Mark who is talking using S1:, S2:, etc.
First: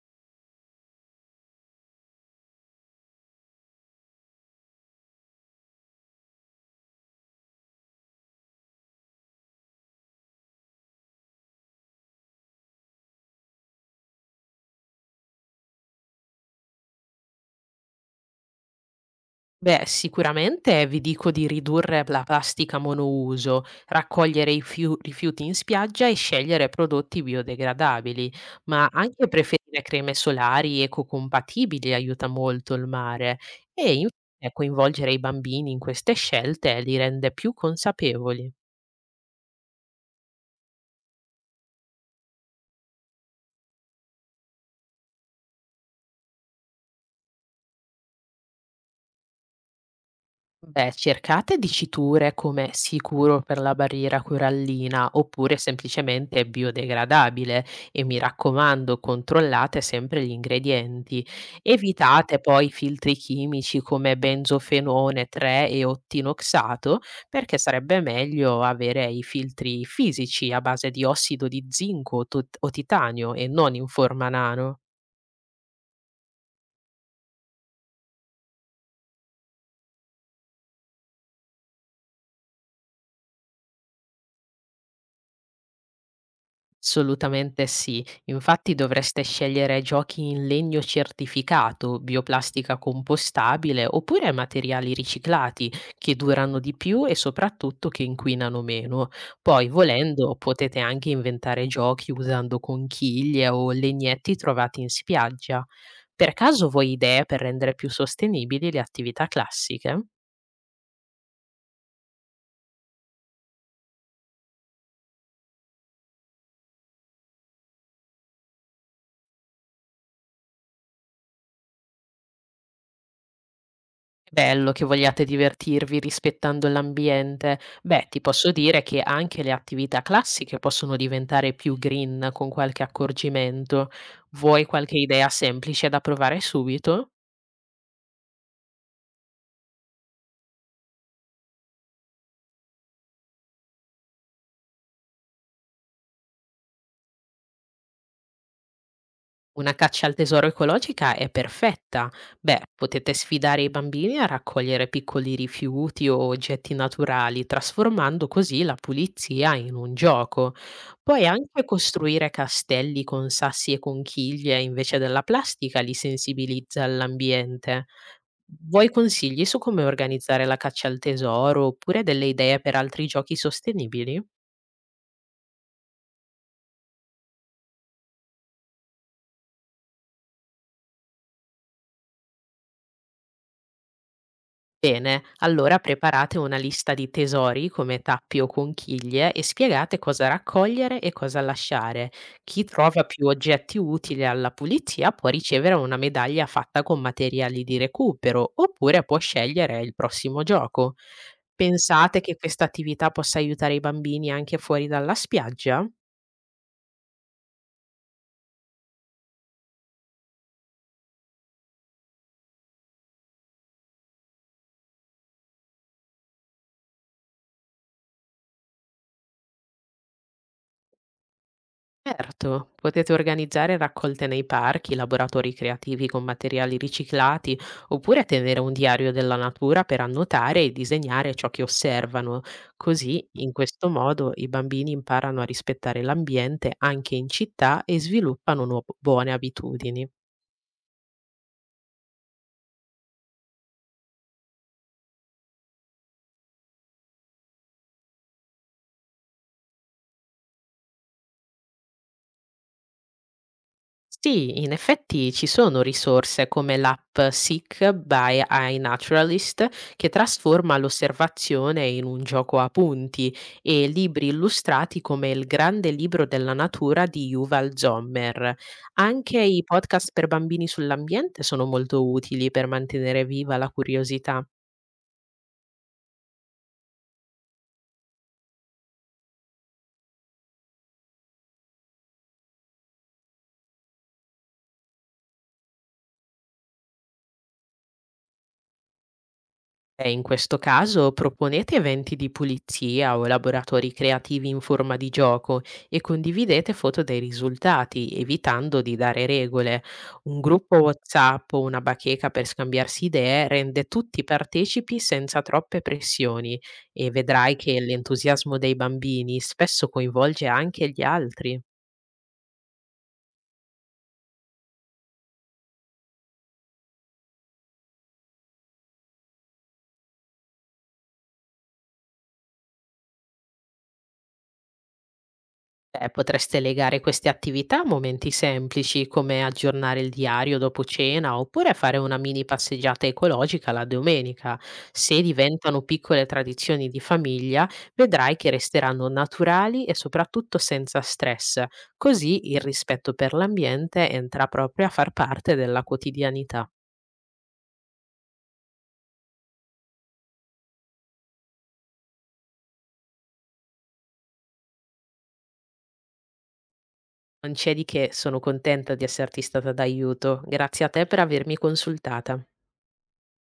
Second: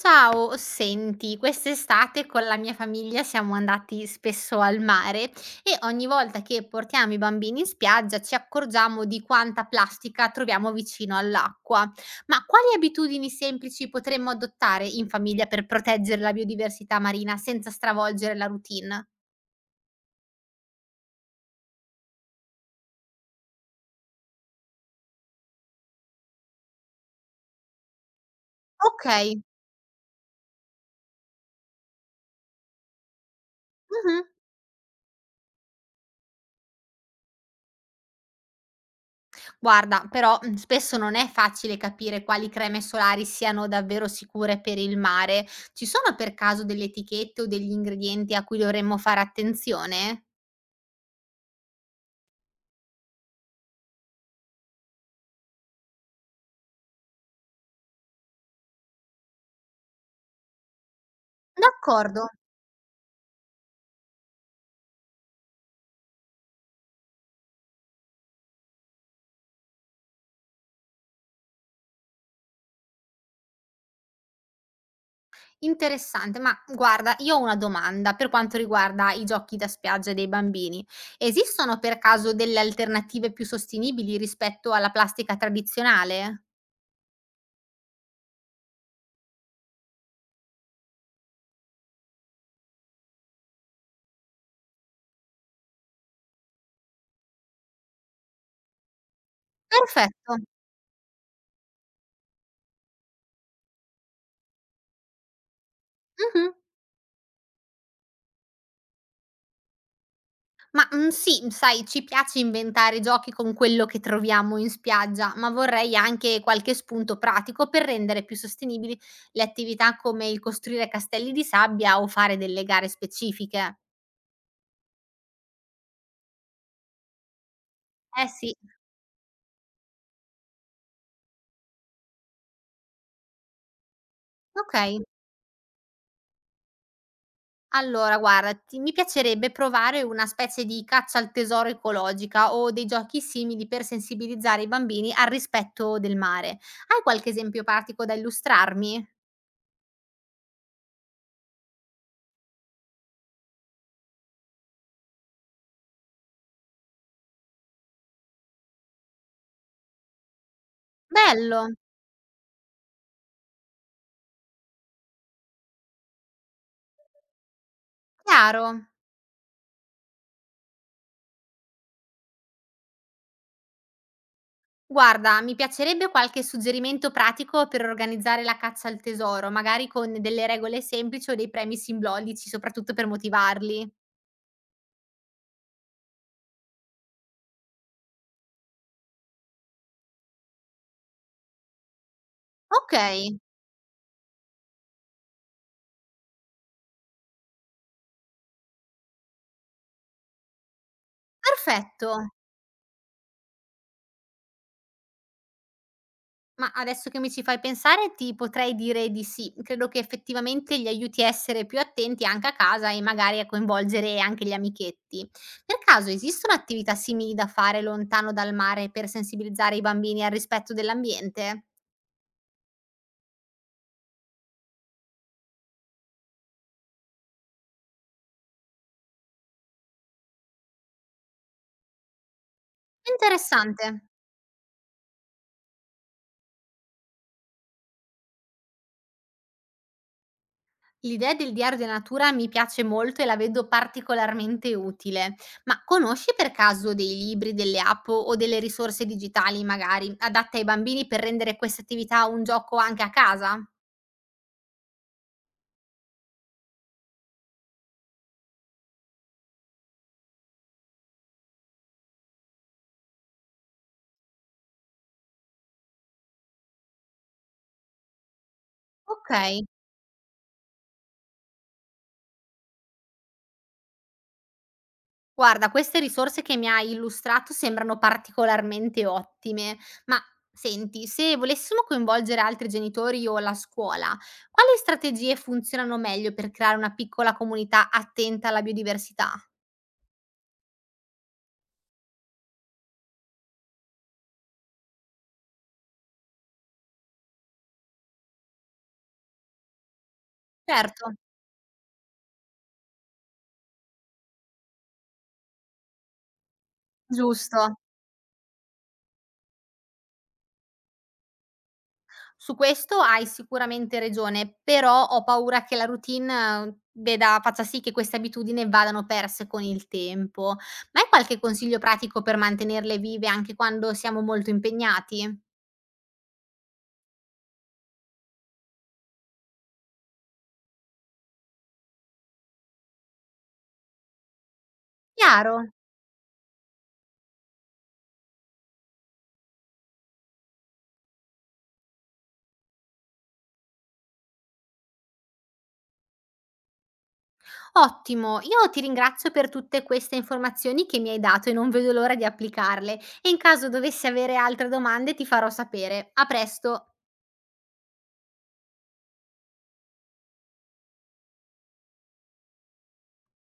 S1: Ciao, senti, quest'estate con la mia famiglia siamo andati spesso al mare e ogni volta che portiamo i bambini in spiaggia ci accorgiamo di quanta plastica troviamo vicino all'acqua. Ma quali abitudini semplici potremmo adottare in famiglia per proteggere la biodiversità marina senza stravolgere la routine?
S2: Beh, sicuramente vi dico di ridurre la plastica monouso, raccogliere i rifiuti in spiaggia e scegliere prodotti biodegradabili, ma
S1: Ok.
S2: anche preferire creme solari ecocompatibili aiuta molto il mare e
S1: Mhm.
S2: infine coinvolgere i bambini in queste scelte li rende più consapevoli.
S1: Guarda, però, spesso non è facile capire quali creme solari siano davvero sicure per il mare. Ci sono per caso delle etichette o degli ingredienti a cui dovremmo fare attenzione?
S2: Beh, cercate diciture come sicuro per la barriera corallina oppure semplicemente biodegradabile e mi raccomando, controllate sempre gli ingredienti.
S1: D'accordo,
S2: Evitate poi filtri chimici come benzofenone 3 e ottinoxato perché sarebbe meglio avere i filtri fisici a base di ossido di zinco o o titanio e non in forma nano.
S1: interessante. Ma guarda, io ho una domanda per quanto riguarda i giochi da spiaggia dei bambini. Esistono per caso delle alternative più sostenibili rispetto alla plastica tradizionale?
S2: Assolutamente sì, infatti dovreste scegliere giochi in legno certificato, bioplastica compostabile oppure materiali riciclati che durano di più e soprattutto che inquinano meno. Poi,
S1: Perfetto.
S2: volendo, potete anche inventare giochi usando conchiglie o legnetti trovati in spiaggia. Per
S1: Mh-mh.
S2: caso vuoi idee per rendere più sostenibili le attività classiche?
S1: Ma, sì, sai, ci piace inventare giochi con quello che troviamo in spiaggia, ma vorrei anche qualche spunto pratico per rendere più sostenibili le attività come il costruire castelli di sabbia o fare delle gare specifiche.
S2: Bello che vogliate divertirvi rispettando l'ambiente. Beh, ti
S1: Eh
S2: posso
S1: sì,
S2: dire che anche le attività classiche possono diventare più green con qualche accorgimento. Vuoi qualche
S1: okay.
S2: idea semplice da provare subito?
S1: Allora guarda, ti mi piacerebbe provare una specie di caccia al tesoro ecologica o dei giochi simili per sensibilizzare i bambini al rispetto del mare. Hai qualche esempio pratico da illustrarmi?
S2: Una caccia al tesoro ecologica è perfetta. Beh, potete sfidare i bambini a raccogliere piccoli rifiuti o oggetti naturali, trasformando così la pulizia in un gioco. Puoi anche
S1: Bello,
S2: costruire castelli con sassi e conchiglie invece della plastica, li sensibilizza all'ambiente.
S1: chiaro.
S2: Vuoi consigli su come organizzare la caccia al tesoro oppure delle idee per altri giochi sostenibili?
S1: Guarda, mi piacerebbe qualche suggerimento pratico per organizzare la caccia al tesoro, magari con delle regole semplici o dei premi simbolici, soprattutto per motivarli.
S2: Bene, allora preparate una lista di tesori come tappi o conchiglie e spiegate cosa raccogliere e cosa lasciare. Chi
S1: Ok,
S2: trova più oggetti utili alla pulizia può ricevere una medaglia fatta con materiali di recupero oppure può scegliere il prossimo gioco. Pensate
S1: perfetto.
S2: che questa attività possa aiutare i bambini anche fuori dalla spiaggia?
S1: Ma adesso che mi ci fai pensare, ti potrei dire di sì. Credo che effettivamente gli aiuti a essere più attenti anche a casa e magari a coinvolgere anche gli amichetti. Per caso esistono attività simili da fare lontano dal mare per sensibilizzare i bambini al rispetto dell'ambiente?
S2: Certo, potete organizzare raccolte nei parchi, laboratori creativi con materiali riciclati, oppure tenere un diario della natura per annotare e disegnare ciò che osservano. Così, in
S1: Interessante.
S2: questo modo, i bambini imparano a rispettare l'ambiente anche in città e sviluppano nuove buone abitudini.
S1: L'idea del diario della natura mi piace molto e la vedo particolarmente utile, ma conosci per caso dei libri, delle app o delle risorse digitali magari adatte ai bambini per rendere questa attività un gioco anche a casa?
S2: Sì, in effetti ci sono risorse come l'app Seek by iNaturalist che trasforma l'osservazione in un gioco a punti e libri illustrati come Il grande libro della natura di Yuval Zommer.
S1: Ok,
S2: Anche i podcast per bambini sull'ambiente sono molto utili per mantenere viva la curiosità.
S1: guarda, queste risorse che mi hai illustrato sembrano particolarmente ottime, ma senti, se volessimo coinvolgere altri genitori o la scuola, quali strategie funzionano meglio per creare una piccola comunità attenta alla biodiversità?
S2: In questo caso proponete eventi di pulizia o laboratori creativi in forma di gioco e condividete foto dei risultati, evitando di dare regole. Un gruppo
S1: Certo,
S2: WhatsApp o una bacheca per scambiarsi idee rende tutti partecipi senza troppe pressioni e vedrai
S1: giusto.
S2: che l'entusiasmo dei bambini spesso coinvolge anche gli altri.
S1: Su questo hai sicuramente ragione, però ho paura che la routine veda faccia sì che queste abitudini vadano perse con il tempo. Ma hai qualche consiglio pratico per mantenerle vive anche quando siamo molto impegnati?
S2: Potreste legare queste attività a momenti semplici come aggiornare il diario dopo cena oppure fare una mini passeggiata ecologica la domenica. Se
S1: Chiaro,
S2: diventano piccole tradizioni di famiglia, vedrai che resteranno naturali e soprattutto senza stress. Così il rispetto per l'ambiente entra proprio a far parte della quotidianità.
S1: ottimo. Io ti ringrazio per tutte queste informazioni che mi hai dato e non vedo l'ora di applicarle. E in caso dovessi avere altre domande ti farò sapere. A presto.
S2: Non c'è di che, sono contenta di esserti stata d'aiuto. Grazie a te per avermi consultata.